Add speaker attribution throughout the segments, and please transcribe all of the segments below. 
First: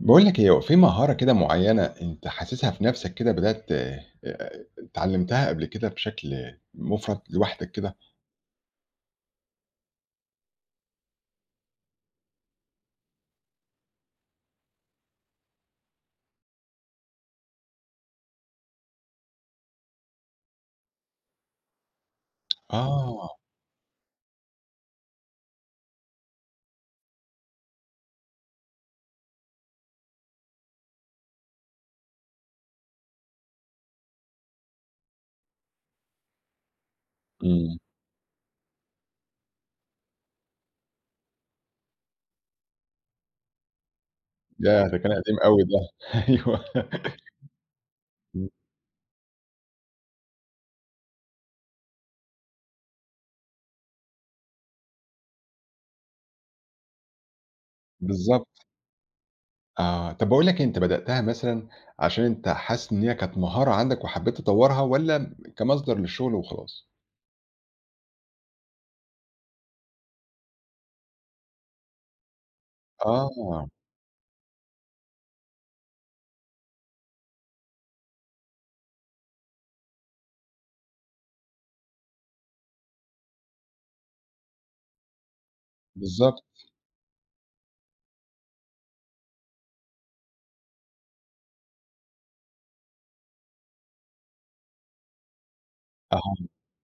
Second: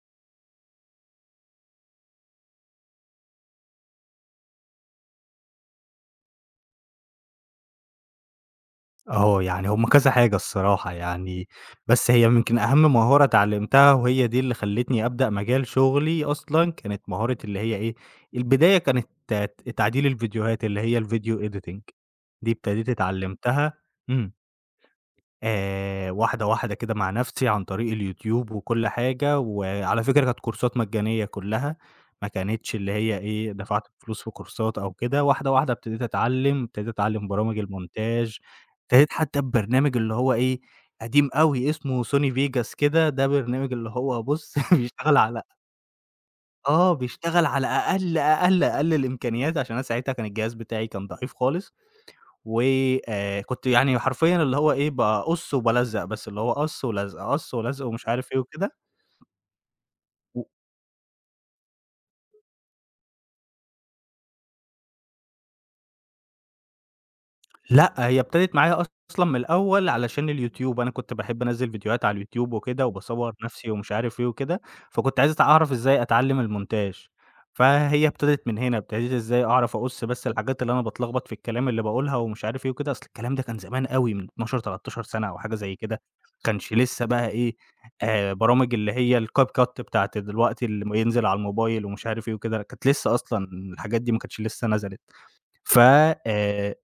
Speaker 1: باقول لك إيه، هو في مهارة كده معيّنة أنت حاسسها في نَفْسك كده بدأت اتعلّمتها قبل كده بشكل مُفرط لوحدك كده؟
Speaker 2: آه، يعني هم كذا حاجة الصراحة يعني، بس هي يمكن أهم مهارة اتعلمتها وهي دي اللي خلّتني أبدأ مجال شغلي أصلًا، كانت مهارة اللي هي إيه، البداية كانت تعديل الفيديوهات اللي هي الvideo editing دي ابتديت
Speaker 1: آه.
Speaker 2: اتعلمتها. إمم. واحدة، واحدة كده مع نَفْسي عن طريق اليوتيوب وكل حاجة، وعلى فكرة كانت كورسات مجانية كلّها، ما كانتش اللي هي إيه، دفعت فلوس في كورسات أو كده، واحدة، واحدة ابتديت أتعلّم، ابتديت أتعلّم برامج
Speaker 1: إمم.
Speaker 2: الmontage، ابتديت حتى ببرنامج اللي هو إيه، قديم أوي اسمه sony vegas كده، ده برنامج اللي هو بُص
Speaker 1: ياه! ده كان
Speaker 2: بيشتغل
Speaker 1: قديم
Speaker 2: على
Speaker 1: أوي ده، أيوه.
Speaker 2: آه، بيشتغل على أقل،
Speaker 1: إمم.
Speaker 2: أقل، أقل الإمكانيات، عشان أنا ساعتها كان الجهاز بتاعي كان ضعيف خالص. و كنت يعني حرفيًا اللي هو إيه، باقُص وبالزّق بس، اللي هو قَص ولزق، قَص ولزق ومش عارف إيه
Speaker 1: بالضبط.
Speaker 2: وكده.
Speaker 1: آه. طَب باقول لك إيه، أنت بدأتها مثلًا عشان أنت حاسس إن هي كانت مهارة عندك وحبّيت تطوّرها والّا كمصدر للشغل وخلاص؟
Speaker 2: لأ، هي ابتدت معايا أصلًا من الأول علشان اليوتيوب، أنا كنت باحب أنزّل فيديوهات على اليوتيوب وكده وباصوّر
Speaker 1: آه.
Speaker 2: نَفْسي ومش عارف إيه وكده، فكنت عايز أعرف إزاي أتعلّم الmontage، فهي ابتدت من هنا، ابتديت إزاي أعرف أقُص بس الحاجات اللي أنا باتلخبط في الكلام اللي باقولها ومش عارف إيه وكده، أصل الكلام ده كان زمان أوي من 12، 13 سَنة أو حاجة زي كده، ما
Speaker 1: بالضبط.
Speaker 2: كانش لسه بقى إيه، برامج اللي هي الCapcut بتاعة دلوقتي اللي بينزل على الموبايل ومش عارف إيه وكده، كانت لسه أصلًا الحاجات دي ما كانتش لسه نزلت. ف
Speaker 1: آه.
Speaker 2: آآ،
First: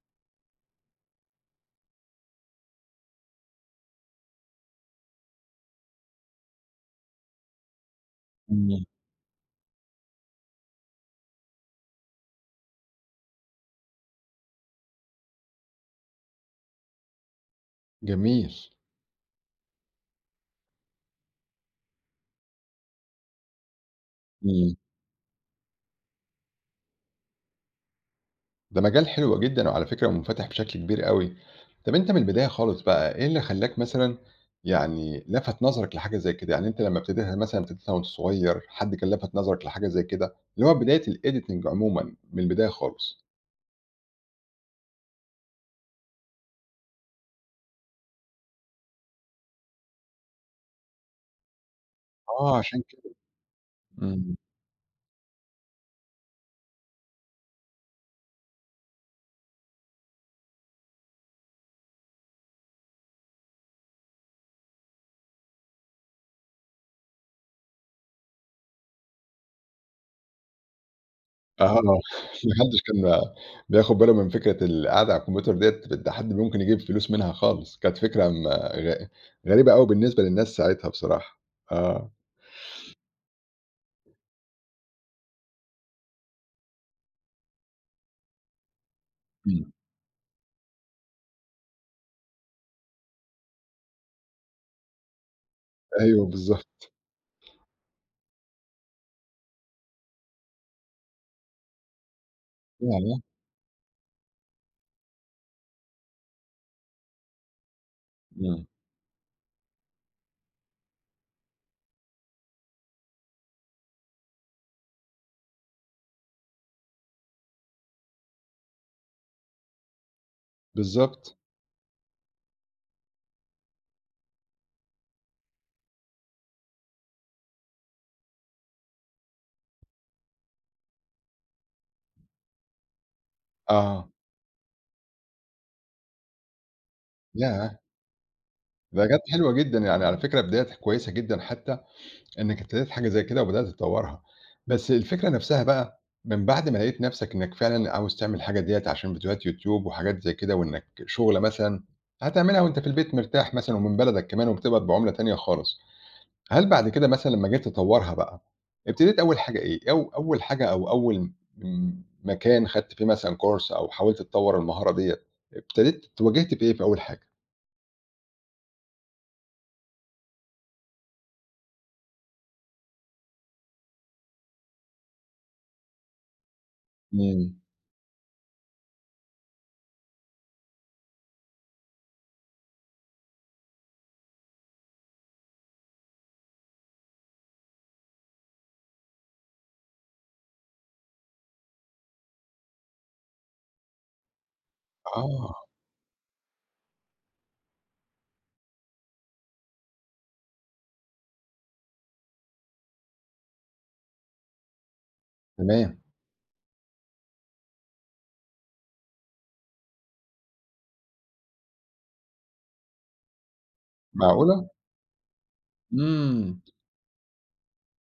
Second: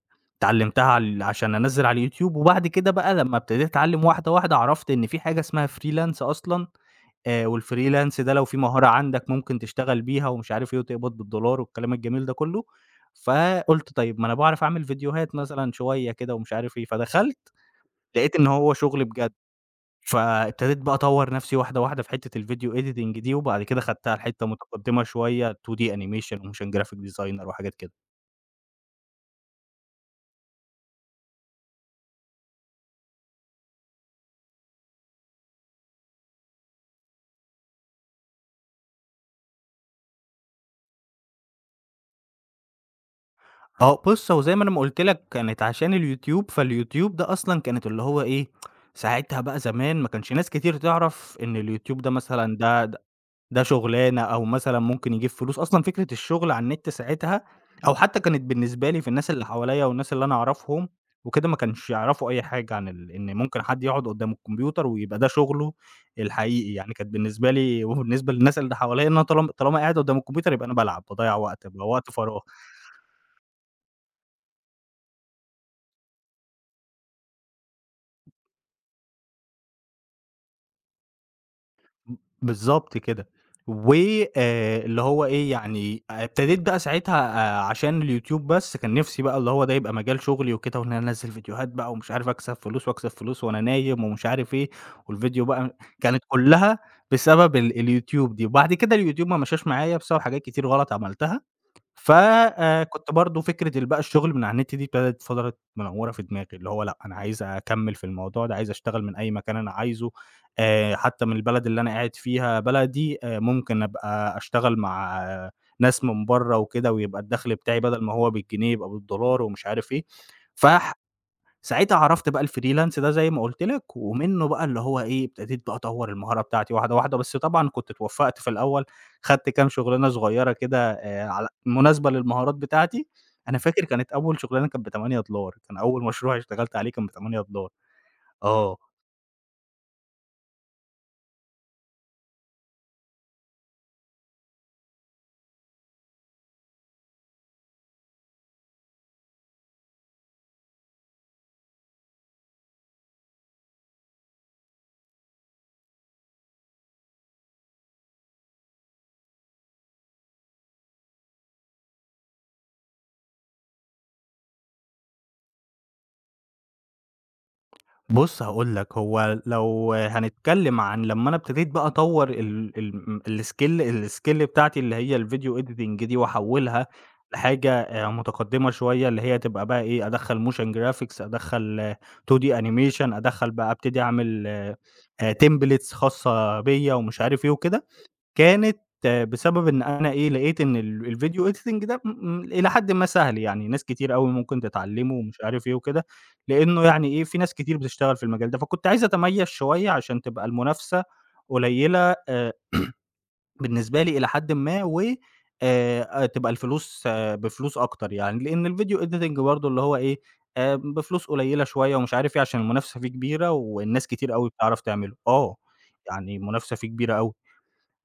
Speaker 2: اتعلمتها عشان أنزّل على اليوتيوب، وبعد كده بقى لمّا ابتديت أتعلم واحدة، واحدة، عرفت إن في حاجة اسمها freelance أصلًا، والfreelance ده لو في
Speaker 1: إمم.
Speaker 2: مهارة عندك ممكن تشتغل بيها ومش عارف إيه، وتقبض بالدولار والكلام الجميل ده كلّه، فقُلت طيب ما أنا باعرف أعمل فيديوهات مثلًا شوية كده ومش عارف إيه، فدخلت لقيت إن
Speaker 1: جميل.
Speaker 2: هو شغل بجد، فابتديت بقى أطوّر نفْسي واحدة، واحدة في حتّة الvideo editing دي، وبعد كده خدتها لحتّة
Speaker 1: إمم.
Speaker 2: متقدمة شوية 2D animation وmotion graphic designer وحاجات كده.
Speaker 1: ده مجال حلو جدًا وعلى فكرة ومُنفتح بشكل كبير أوي. طب أنت من البداية خالص بقى، إيه اللي خلّاك مثلًا يعني لَفَت نظرك لحاجة زي كده؟ يعني أنت لمّا ابتديتها مثلًا ابتديتها وأنت صغير، حد كان لَفَت نظرك لحاجة زي كده؟ اللي هو بداية الediting عمومًا، من البداية خالص.
Speaker 2: آه، بُص هو زي ما أنا ما قُلت لك كانت عشان اليوتيوب، فاليوتيوب ده أصلًا كانت اللي هو إيه، ساعتها بقى زمان ما كانش ناس كتير تعرف إن اليوتيوب ده مثلًا
Speaker 1: آه، عشان كده.
Speaker 2: ده شُغلانة
Speaker 1: إمم.
Speaker 2: أو مثلًا ممكن يجيب فلوس، أصلًا فكرة الشُغل على النت ساعتها أو حتى كانت بالنسبة لي في الناس اللي حواليّا والناس اللي أنا أعرفهم وكده ما كانش يعرفوا أي حاجة عن ال إن ممكن حد يقعد قدّام الكمبيوتر ويبقى ده شُغله الحقيقي، يعني كانت بالنسبة لي وبالنسبة للناس اللي حواليّا إن أنا طالما طالما قاعد قدّام الكمبيوتر يبقى أنا بالعب، باضيّع وقت،
Speaker 1: آه،
Speaker 2: بيبقى
Speaker 1: ما
Speaker 2: وقت فراغ.
Speaker 1: حدش كان بياخد باله من فكرة القعدة على الكمبيوتر ديّة، ده حد ممكن يجيب فلوس منها خالص، كانت فكرة م غ غريبة أوي بالنسبة للناس ساعتها بصراحة. آه.
Speaker 2: ب بالضبط كده. و اللي هو إيه، يعني ابتديت بقى ساعتها عشان الYouTube بس كان نِفْسي بقى اللي هو
Speaker 1: إمم.
Speaker 2: ده يبقى مجال شغلي وكده، وإن أنا أنزّل فيديوهات بقى ومش عارف أكسب فلوس وأكسب فلوس وأنا نايم ومش عارف إيه، والفيديو بقى كانت
Speaker 1: أيوه
Speaker 2: كُلّها
Speaker 1: بالضبط.
Speaker 2: بسبب الYouTube دي. وبعد كده الYouTube ما مشاش معايا بسبب حاجات كتير غلط عملتها. ف كنت
Speaker 1: ياه!
Speaker 2: برضه فكرة ال بقى الشغل من على النت دي ابتدت فضلت منوّرة في دماغي، اللي هو لأ، أنا عايز أكمّل في الموضوع ده،
Speaker 1: إمم.
Speaker 2: عايز أشتغل من أي مكان أنا عايزه، حتى من البلد اللي أنا قاعد فيها بلدي، ممكن أبقى أشتغل مع آه، ناس من برّه وكده، ويبقى الدخل بتاعي بدل ما هو بالجنيه يبقى بالدولار ومش عارف إيه، فح
Speaker 1: بالضبط.
Speaker 2: ساعتها عرفت بقى الfreelance ده زي ما قُلت لك، ومنّه بقى اللي هو إيه، ابتديت بقى أطوّر المهارة بتاعتي واحدة، واحدة، بس طبعًا كنت اتوفّقت في الأول، خدت كام شُغلانة صغيّرة كده على مناسبة للمهارات بتاعتي، أنا فاكر
Speaker 1: آه.
Speaker 2: كانت أول شُغلانة كانت ب$8، كان أول مشروع اشتغلت عليه كان ب$8.
Speaker 1: ياه!
Speaker 2: آه.
Speaker 1: ده جات حلوة جدًا، يعني على فكرة بداية كويسة جدًا حتى إنِّك ابتديتِ حاجة زي كده وبدأتِ تطوّرها، بس الفكرة نفسها بقى من بعد ما لقيت نفسك إنّك فعلًا عاوز تعمل الحاجة ديّة عشان فيديوهات يوتيوب وحاجات زي كده وإنّك شُغلة مثلًا هتعملها وأنت في البيت مرتاح مثلًا ومن بلدك كمان وبتقبض بعُملة تانية خالص، هل بعد كده مثلًا لمّا جيت تطوّرها بقى، ابتديت أول حاجة إيه؟ أو أول حاجة أو أول م مكان خدت فيه مثلًا كورس أو حاولت تطوّر المهارة ديّة، ابتديت ت واجهت بإيه في أول حاجة؟
Speaker 2: بُص هاقول لك، هو لو هنتكلم عن لمّا أنا ابتديت بقى أطوّر ال ال الskill الskill بتاعتي اللي هي الvideo editing دي وأحوّلها
Speaker 1: إمم.
Speaker 2: لحاجة متقدّمة شوية، اللي هي تبقى بقى إيه، أدخّل motion graphics أدخّل 2D animation أدخّل بقى أبتدي أعمل templates خاصة بيّا ومش عارف إيه وكده. كانت آه، بسبب إن أنا إيه، لقيت إن الvideo editing ده إلى حدٍ ما سهل، يعني ناس كتير أوي ممكن تتعلمه ومش
Speaker 1: آه.
Speaker 2: عارف إيه وكده، لإنه يعني إيه، في ناس كتير بتشتغل في المجال ده، فكنت عايز أتميّز شوية عشان تبقى المنافسة قليلة آآ، بالنسبة لي إلى حدٍ ما و
Speaker 1: تمام.
Speaker 2: تبقى الفلوس آه، بفلوس أكتر يعني، لإن الvideo editing برضه اللي هو إيه، بفلوس قليلة شوية ومش عارف إيه، عشان المنافسة فيه كبيرة والناس كتير أوي
Speaker 1: معقولة!
Speaker 2: بتعرف تعمله، آه، يعني
Speaker 1: إمم.
Speaker 2: المنافسة فيه كبيرة أوي.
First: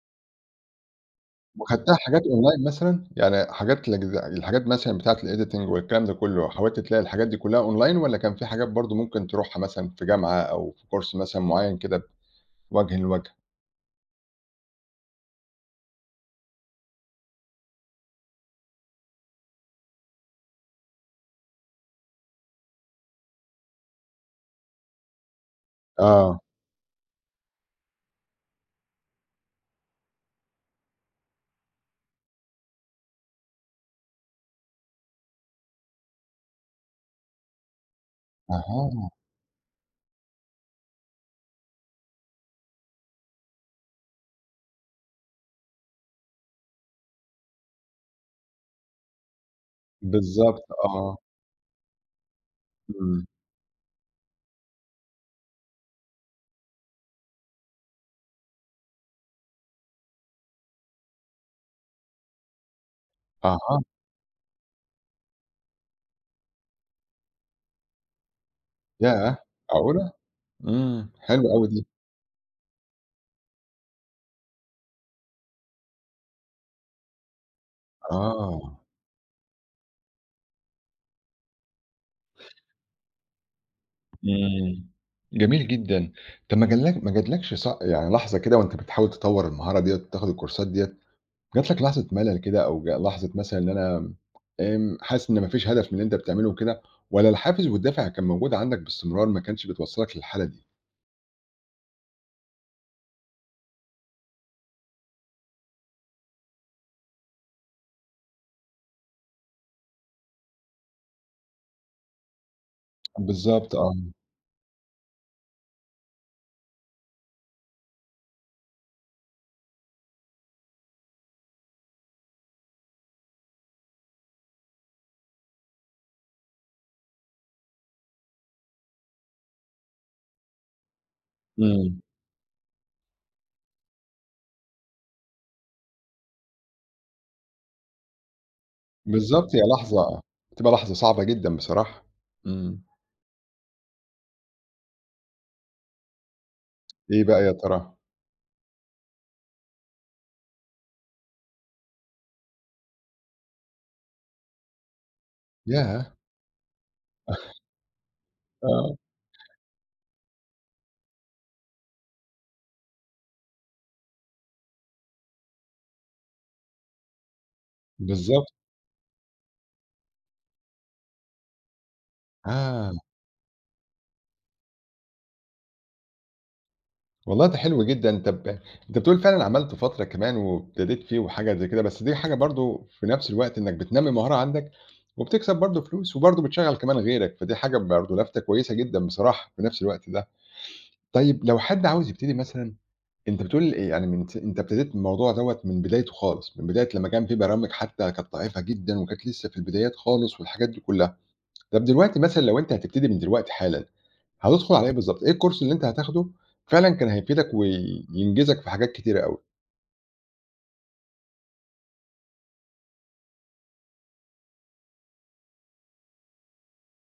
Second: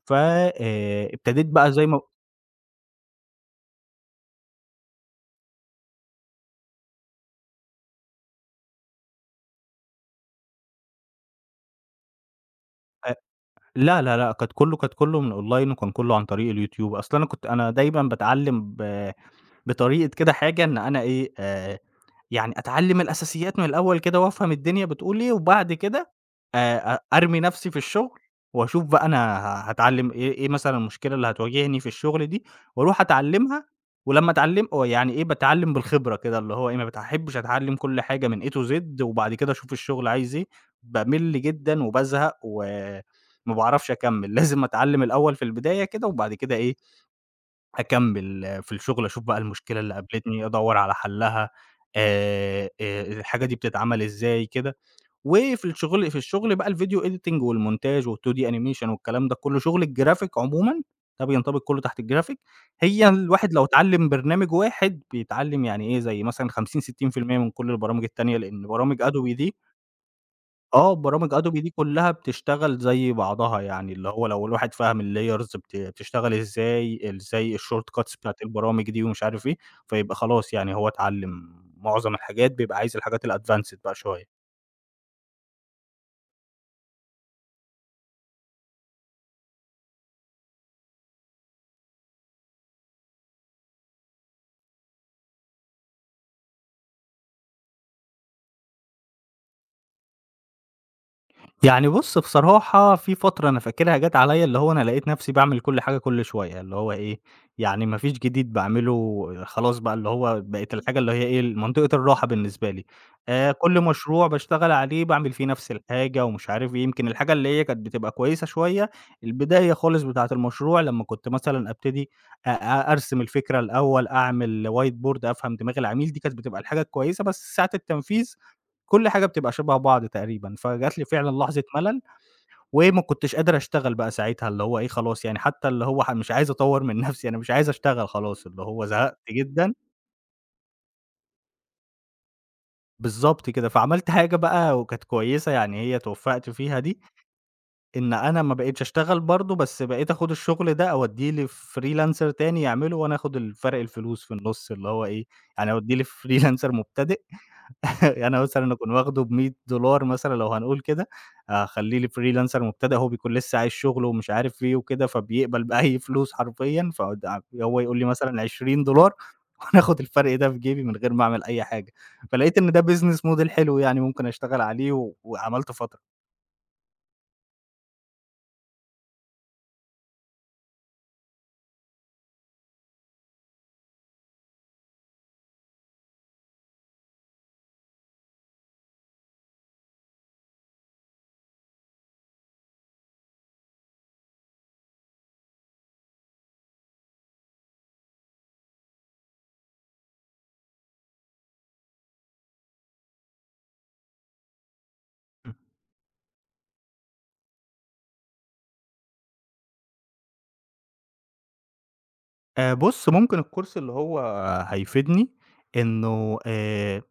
Speaker 2: ف ابتديت بقى زي
Speaker 1: وخدتها
Speaker 2: ما
Speaker 1: حاجات أونلاين مثلًا؟ يعني حاجات الحاجات مثلًا بتاعة الediting والكلام ده كله، حاولت تلاقي الحاجات دي كلها أونلاين والّا كان في حاجات برضه ممكن تروحها مثلًا في جامعة أو في كورس مثلًا معين كده وجهًا
Speaker 2: أ
Speaker 1: لوجه؟
Speaker 2: لا، لا، لأ، كانت كلّه كانت كلّه من أونلاين وكان كلّه عن طريق اليوتيوب، أصل أنا كنت أنا دايمًا باتعلّم بطريقة كده حاجة إن أنا إيه، يعني أتعلّم الأساسيات من الأول كده وأفهم الدنيا بتقول إيه، وبعد كده
Speaker 1: آه.
Speaker 2: أ أرمي نفْسي في الشغل وأشوف بقى أنا هاتعلّم إيه إيه مثلًا المشكلة اللي هتواجهني في الشغل دي، وأروح أتعلّمها، ولمّا أتعلّم ويعني إيه باتعلّم بالخبرة كده، اللي هو إيه ما باحبش أتعلّم كل حاجة من A to Z
Speaker 1: أها.
Speaker 2: وبعد كده أشوف الشغل عايز إيه، بامِل جدًا وبازهق وما باعرفش أكمّل، لازم أتعلّم الأول في البداية كده وبعد كده إيه أكمّل في الشغل، أشوف بقى المشكلة اللي قابلتني،
Speaker 1: بالضبط
Speaker 2: أدوّر على
Speaker 1: آه.
Speaker 2: حلّها،
Speaker 1: إمم.
Speaker 2: الحاجة دي بتتعمل إزاي كده، وفي الشغل بقى الvideo editing والmontage وال2D animation والكلام ده كلّه، شغل الجرافيك عمومًا، ده بينطبق كلّه تحت الجرافيك، هي الواحد لو
Speaker 1: أها.
Speaker 2: اتعلّم برنامج واحد بيتعلّم يعني إيه، زي مثلًا 50، 60% من كل البرامج التانية، لإن برامج Adobe
Speaker 1: ياه!
Speaker 2: دي
Speaker 1: معقولة!
Speaker 2: آه،
Speaker 1: إمم،
Speaker 2: برامج
Speaker 1: حلوة
Speaker 2: Adobe
Speaker 1: أوي
Speaker 2: دي
Speaker 1: دي.
Speaker 2: كلّها بتشتغل زي بعضها، يعني اللي هو لو الواحد فَهم الlayers بتشتغل إزاي، إزاي الshort cuts بتاعة
Speaker 1: آه.
Speaker 2: البرامج دي ومش عارف إيه، فيبقى خلاص يعني هو اتعلّم معظم الحاجات، بيبقى عايز الحاجات الadvanced بقى شوية.
Speaker 1: إمم. جميل جدًا. طَب ما جاتلكش يعني لحظة كده وأنت بتحاول تطوّر المهارة ديّة وتاخد الكورسات ديّة جات لك لحظة ملل كده أو جا لحظة مثلًا إن أنا حاسس إن ما فيش هدف من اللي أنت بتعمله وكده، والّا الحافز والدافع كان موجود عندك باستمرار ما كانش بتوصّلك للحالة دي؟
Speaker 2: يعني بُص بصراحة في فترة أنا فاكرها جات عليّا اللي هو أنا لقيت نفسي باعمل كل حاجة كل شوية، اللي هو إيه، يعني ما فيش جديد باعمله خلاص بقى اللي هو بقت الحاجة اللي هي إيه، منطقة الراحة بالنسبة لي،
Speaker 1: بالضبط
Speaker 2: كل
Speaker 1: آه.
Speaker 2: مشروع باشتغل عليه باعمل فيه نفس الحاجة ومش عارف إيه، يمكن الحاجة اللي هي كانت بتبقى كويسة شوية، البداية خالص بتاعة المشروع لمّا كنت مثلًا أبتدي أ أ أرسم الفكرة الأول، أعمل whiteboard أفهم دماغ العميل، دي كانت بتبقى الحاجة الكويسة، بس ساعة التنفيذ كل حاجة بتبقى شبه بعض تقريبًا، فجات لي فعلًا لحظة
Speaker 1: إمم.
Speaker 2: ملل، وما كنتش قادر أشتغل بقى ساعتها، اللي هو إيه خلاص يعني حتى اللي هو مش عايز أطوّر من نفسي، أنا مش عايز أشتغل خلاص، اللي هو زهقت
Speaker 1: بالضبط، هي
Speaker 2: جدًا.
Speaker 1: لحظة بتبقى لحظة صعبة جدًا بصراحة. إمم.
Speaker 2: بالضبط كده، فعملت حاجة بقى وكانت كويسة يعني هي اتوفّقت فيها دي،
Speaker 1: إيه بقى يا ترى؟
Speaker 2: إن أنا ما بقيتش أشتغل برضه، بس بقيت آخُد الشغل ده أودّيه لfreelancer تاني يعمله وأنا آخُد الفرق الفلوس في النُص، اللي هو إيه، يعني أودّيه
Speaker 1: ياه!
Speaker 2: لfreelancer مبتدئ. يعني أنا مثلًا أكون
Speaker 1: آه.
Speaker 2: واخده ب$100 مثلًا لو هنقول كده، أخلّيه لfreelancer مبتدئ هو بيكون لسه عايز شغله ومش عارف إيه وكده، فبيقبل بأي فلوس حرفيًا، هو يقول لي مثلًا
Speaker 1: بالضبط.
Speaker 2: $20 وأنا آخد الفرق ده في جيبي من غير ما أعمل أي حاجة، فلقيت إن ده
Speaker 1: آه.
Speaker 2: business model حلو يعني ممكن أشتغل عليه وعملت فترة.
Speaker 1: والله ده حلو جدًا، طب أنت بتقول فعلًا عملت فترة كمان وابتديت فيه وحاجة زي كده، بس دي حاجة برضه في نفس الوقت إنك بتنمّي مهارة عندك، وبتكسب برضه فلوس، وبرضه بتشغّل كمان غيرك، فدي حاجة برضه لفتة كويسة جدًا بصراحة في نفس الوقت ده. طيب لو حد عاوز يبتدي مثلًا أنت بتقول يعني من أنت ابتديت الموضوع دوّة من بدايته خالص، من بداية لمّا كان في برامج حتى كانت ضعيفة جدًا وكانت لسه في البدايات خالص والحاجات دي كلها. طب دلوقتي مثلًا لو أنت هتبتدي من دلوقتي حالًا، هتدخل على إيه بالضبط؟ إيه الcourse اللي أنت هتاخده فعلًا كان هيفيدك وينجزك في حاجات كتيرة أوي؟
Speaker 2: بُص ممكن الcourse اللي هو هيفيدني إنه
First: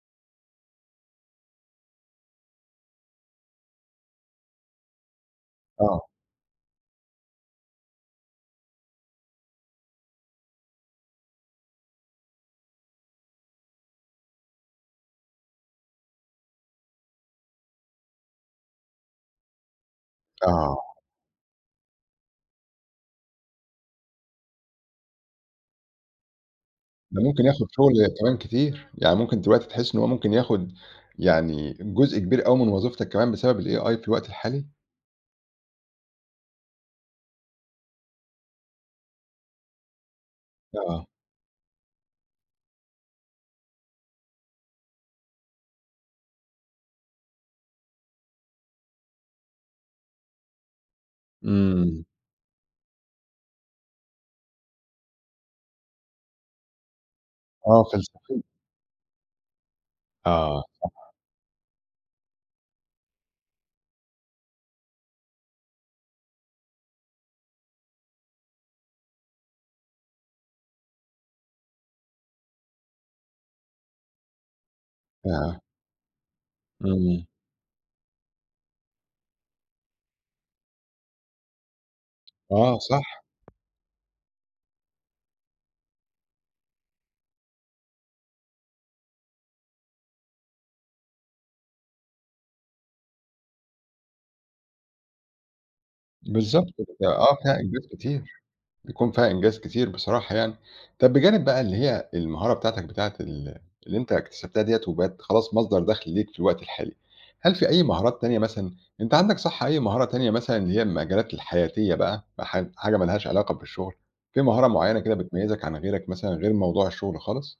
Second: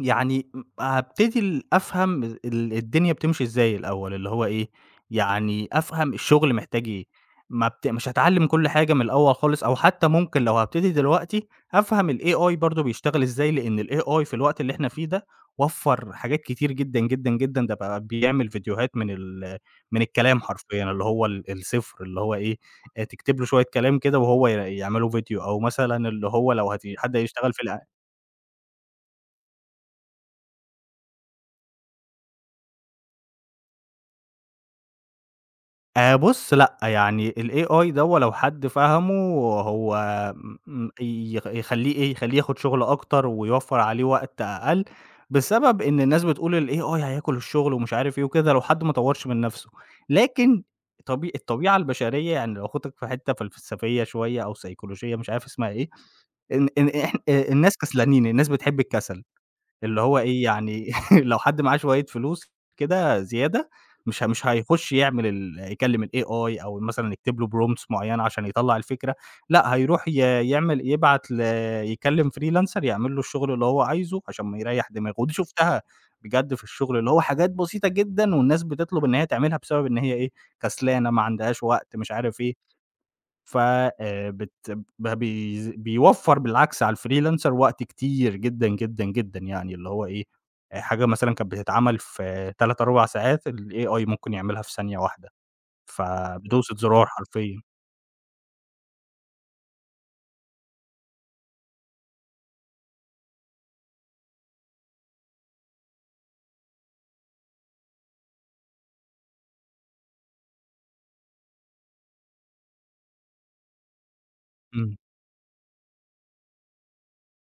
Speaker 2: يعني هابتدي أفهم الدنيا بتمشي إزاي الأول، اللي هو إيه، يعني
Speaker 1: آه.
Speaker 2: أفهم الشغل محتاج إيه، ما بت مش هاتعلّم كل حاجة من الأول خالص أو حتى ممكن لو هابتدي دلوقتي، أفهم الAI برضه بيشتغل إزاي، لإن الAI في الوقت اللي إحنا فيه ده وفّر حاجات كتير جدًا، جدًا، جدًا، ده بقى بيعمل فيديوهات من الكلام حرفيًا،
Speaker 1: آه.
Speaker 2: اللي هو الصفر اللي هو إيه، تكتب له شوية كلام كده وهو يعملوا فيديو، أو مثلًا اللي هو لو حد
Speaker 1: ده ممكن
Speaker 2: هيشتغل في
Speaker 1: ياخد شغل كمان كتير، يعني ممكن دلوقتي تحس إن هو ممكن ياخد يعني جزء كبير أوي من وظيفتك كمان بسبب الAI في الوقت الحالي؟
Speaker 2: بُص لأ، يعني الAI دوّة لو حد فَهَمه هو م
Speaker 1: آه.
Speaker 2: يخ يخلّيه إيه، يخلّيه ياخد شغل أكتر ويوفّر عليه وقت أقل، بسبب إن الناس بتقول الAI هياكل الشغل ومش عارف إيه وكده لو حد ما طوّرش من نَفْسه، لكن الطبيعة
Speaker 1: إمم.
Speaker 2: البشرية يعني لو آخدك في حتّة فلسفية شوية أو سيكولوجية مش عارف اسمها إيه، إن إن إح الناس
Speaker 1: آه
Speaker 2: كسلانين،
Speaker 1: فلسفيًا.
Speaker 2: الناس بتحب الكسل. اللي هو إيه،
Speaker 1: آه.
Speaker 2: يعني لو حد معاه شوية فلوس كده زيادة، مش هيخُش يعمل يكلّم الAI أو مثلًا يكتب له prompts معيّنة عشان يطلّع الفكرة، لأ هيروح يعمل يبعت ل يكلّم freelancer يعمل له الشغل اللي هو عايزه عشان ما يريّح دماغه، ودي
Speaker 1: آه.
Speaker 2: شُفتها بجد في الشغل، اللي هو
Speaker 1: إمم.
Speaker 2: حاجات بسيطة جدًا والناس بتطلب إن هي تعملها بسبب إن هي إيه، كسلانة، ما عندهاش وقت، مش عارف إيه.
Speaker 1: آه صح.
Speaker 2: ف بت ب بيز بيوفّر بالعكس على الfreelancer وقت كتير جدًا، جدًا، جدًا يعني اللي هو إيه، حاجة مثلًا كانت بتتعمل في 3، 4 ساعات الAI ممكن يعملها في ثانية واحدة،
Speaker 1: بالضبط.
Speaker 2: فبدوسة زرار
Speaker 1: آه فيها
Speaker 2: حرفيًا.
Speaker 1: إنجاز كتير. بيكون فيها إنجاز كتير بصراحة يعني. طب بجانب بقى اللي هي المهارة بتاعتك بتاعة اللي أنت اكتسبتها ديّة وبقت خلاص مصدر دخل ليك في الوقت الحالي، هل في أي مهارات تانية مثلًا أنت عندك صح أي مهارة تانية مثلًا اللي هي المجالات الحياتية بقى، حاجة ما لهاش علاقة بالشغل، في مهارة
Speaker 2: إمم.
Speaker 1: معيّنة كده بتميزك عن غيرك مثلًا غير موضوع الشغل خالص؟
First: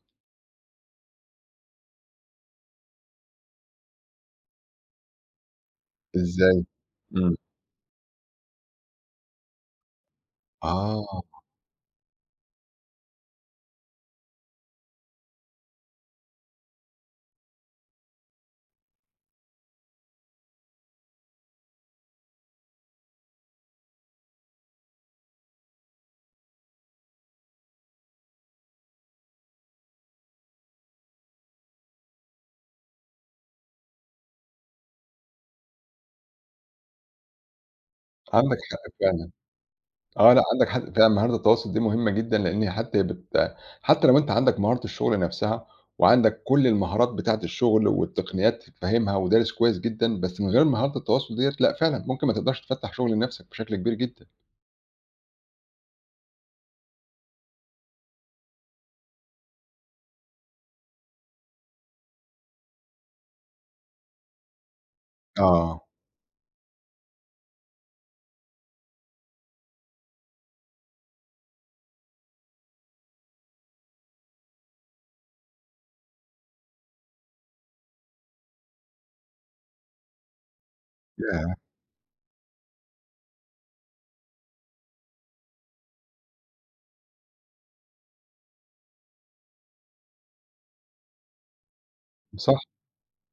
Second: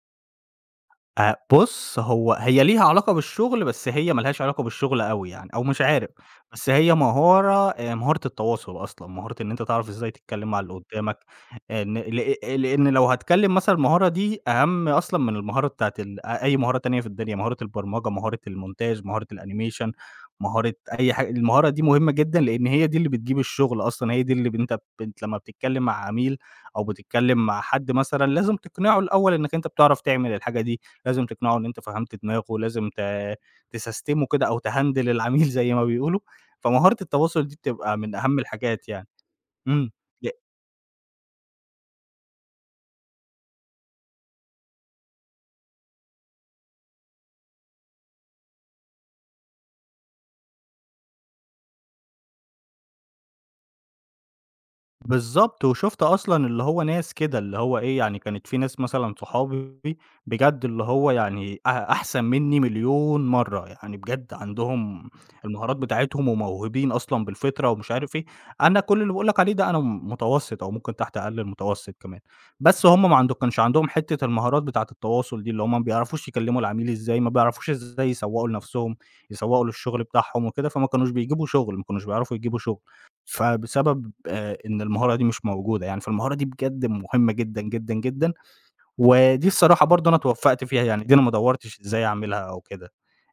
Speaker 2: بُص، هو هي ليها علاقة بالشغل، بس هي ما لهاش علاقة بالشغل أوي يعني، أو مش عارف،
Speaker 1: إزاي؟
Speaker 2: بس هي
Speaker 1: إمم.
Speaker 2: مهارة مهارة التواصل أصلًا، مهارة إن أنت تعرف إزاي تتكلّم مع اللي قدّامك،
Speaker 1: آه،
Speaker 2: إن لإ لإن لو هاتكلّم مثلًا المهارة دي أهَم أصلًا من المهارة بتاعة أي مهارة تانية في الدنيا، مهارة البرمجة، مهارة الmontage، مهارة الanimation، مهارة أي حاجة، المهارة دي مهمة جدًا، لإن هي دي اللي بتجيب الشغل أصلًا، هي دي اللي ب أنت بت لمّا بتتكلّم مع عميل أو بتتكلّم مع حد مثلًا، لازم تقنعه الأول إنك أنت بتعرف تعمل الحاجة دي. لازم تقنعه إن أنت فهَمت دماغه، لازم ت تسستمه كده أو تهندل العميل زي ما بيقولوا، فمهارة التواصل دي بتبقى من أهم
Speaker 1: عندك
Speaker 2: الحاجات
Speaker 1: حق
Speaker 2: يعني.
Speaker 1: فعلًا.
Speaker 2: إمم.
Speaker 1: آه، لأ، عندك حق فعلًا مهارة التواصل دي مهمة جدًا، لإن حتى حتى لو أنت عندك مهارة الشغل نفسها، وعندك كل المهارات بتاعة الشغل والتقنيات فاهمها ودارس كويس جدًا، بس من غير مهارة التواصل ديّة لأ، فعلًا ممكن ما تقدرش تفتح شغل لنفسك بشكل كبير جدًا.
Speaker 2: بالضبط، وشُفت أصلًا اللي هو ناس كده، اللي هو إيه، يعني كانت في ناس مثلًا صحابي بجد اللي هو يعني أحسن منّي مليون مرّة، يعني بجد عندهم المهارات
Speaker 1: آه.
Speaker 2: بتاعتهم وموهوبين أصلًا بالفطرة ومش عارف إيه، أنا كل اللي باقول لك عليه ده أنا متوسط أو ممكن تحت أقل المتوسط كمان، بس هم ما عند كانش عندهم حتّة المهارات بتاعة التواصل دي، اللي هم ما بيعرفوش يكلّموا العميل إزاي، ما بيعرفوش إزاي يسوّقوا لنَفْسهم، يسوّقوا للشغل بتاعهم وكده، فما كانوش بيجيبوا
Speaker 1: ياه!
Speaker 2: شغل، ما كانوش بيعرفوا يجيبوا شغل. فبسبب إن المهارة دي مش موجودة يعني، فالمهارة دي بجد مهمة جدًا، جدًا، جدًا، ودي الصراحة برضه أنا اتوفّقت فيها يعني، دي أنا ما دوّرتش إزاي أعملها
Speaker 1: صح.
Speaker 2: أو كده،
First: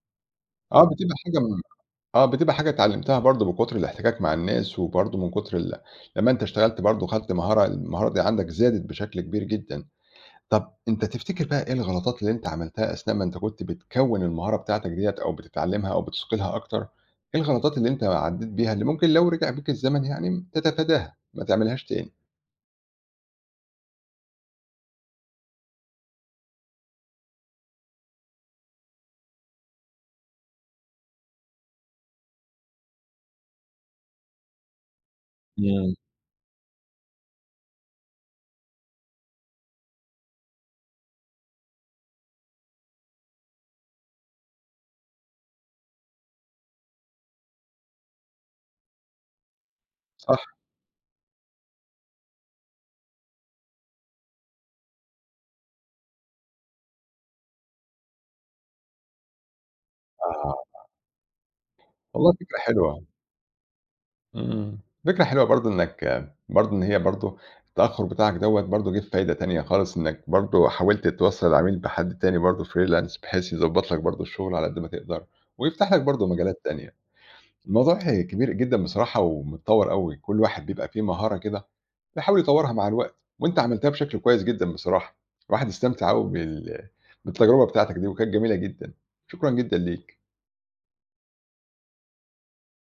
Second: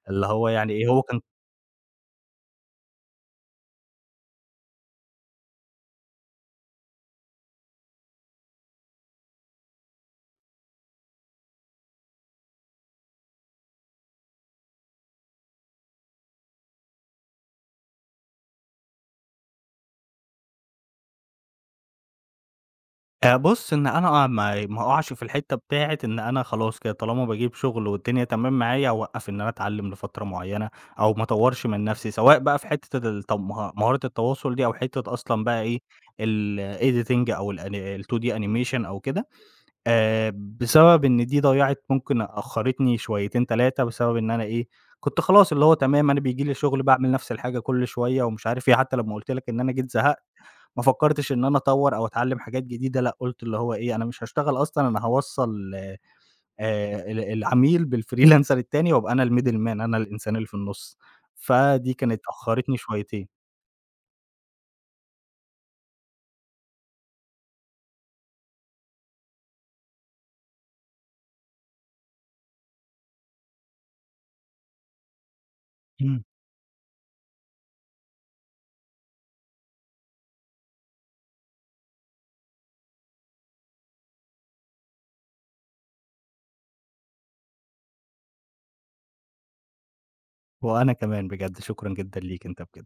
Speaker 2: اللي هو يعني
Speaker 1: آه،
Speaker 2: إيه، هو
Speaker 1: بتبقى
Speaker 2: كان
Speaker 1: حاجة م آه، بتبقى حاجة اتعلمتها برضه من كتر الاحتكاك مع الناس، وبرضه من كتر لمّا أنت اشتغلت برضه خدت مهارة، المهارة دي عندك زادت بشكل كبير جدًا. طب أنت تفتكر بقى إيه الغلطات اللي أنت عملتها أثناء ما أنت كنت بتكوّن المهارة بتاعتك ديّة أو بتتعلّمها أو بتثقلها أكتر، إيه الغلطات اللي أنت عدّيت بيها اللي ممكن لو رجع بيك الزمن يعني تتفاداها، ما تعملهاش تاني؟
Speaker 2: بُص، إن أنا آه، ما أقعش في الحتّة بتاعة إن أنا خلاص كده طالما باجيب شغل والدنيا تمام معايا، أوقّف إن أنا أتعلّم لفترة معيّنة أو ما اطوّرش من نَفْسي، سواء بقى في حتّة الت مه مهارة التواصل دي أو حتّة أصلًا بقى إيه،
Speaker 1: إمم.
Speaker 2: الediting أو ال2D animation أو كده. آآ، بسبب إن دي ضيّعِت ممكن أخّرتني شويتين، 3 بسبب إن أنا إيه، كنت خلاص اللي هو تمام أنا بييجي لي شغل باعمل نفس الحاجة كل شوية ومش عارف إيه، حتى لمّا قُلت لك إن أنا جيت زهقت،
Speaker 1: صح.
Speaker 2: ما فكّرتش إن أنا أطوّر أو أتعلّم حاجات جديدة لأ، قُلت اللي هو إيه، أنا مش هاشتغل أصلًا أنا هاوصّل ال العميل بالfreelancer التاني وأبقى أنا الmiddle man أنا الإنسان اللي في
Speaker 1: آه،
Speaker 2: النُص، فدي كانت
Speaker 1: والله فكرة
Speaker 2: أخّرتني
Speaker 1: حلوة.
Speaker 2: شويتين.
Speaker 1: إمم، فكرة حلوة برضه إنّك برضه إن هي برضه التأخُّر بتاعك دوّة برضه جِه بفايدة تانية خالص، إنّك برضه حاولت توصّل العميل بحد تاني برضه freelance بحيث يضبّط لك برضه الشغل على قد ما تقدر ويفتح لك
Speaker 2: إمم،
Speaker 1: برضه مجالات تانية. الموضوع كبير جدًا بصراحة ومتطوّر أوي، كل واحد بيبقى فيه مهارة كده بيحاول يطوّرها مع الوقت، وأنت عملتها بشكل كويس جدًا بصراحة، الواحد استمتع أوي بالتجربة بتاعتك دي وكانت جميلة جدًا، شكرًا جدًا ليك.
Speaker 2: وأنا كمان بجد شكرًا جدًا ليك أنت بجد.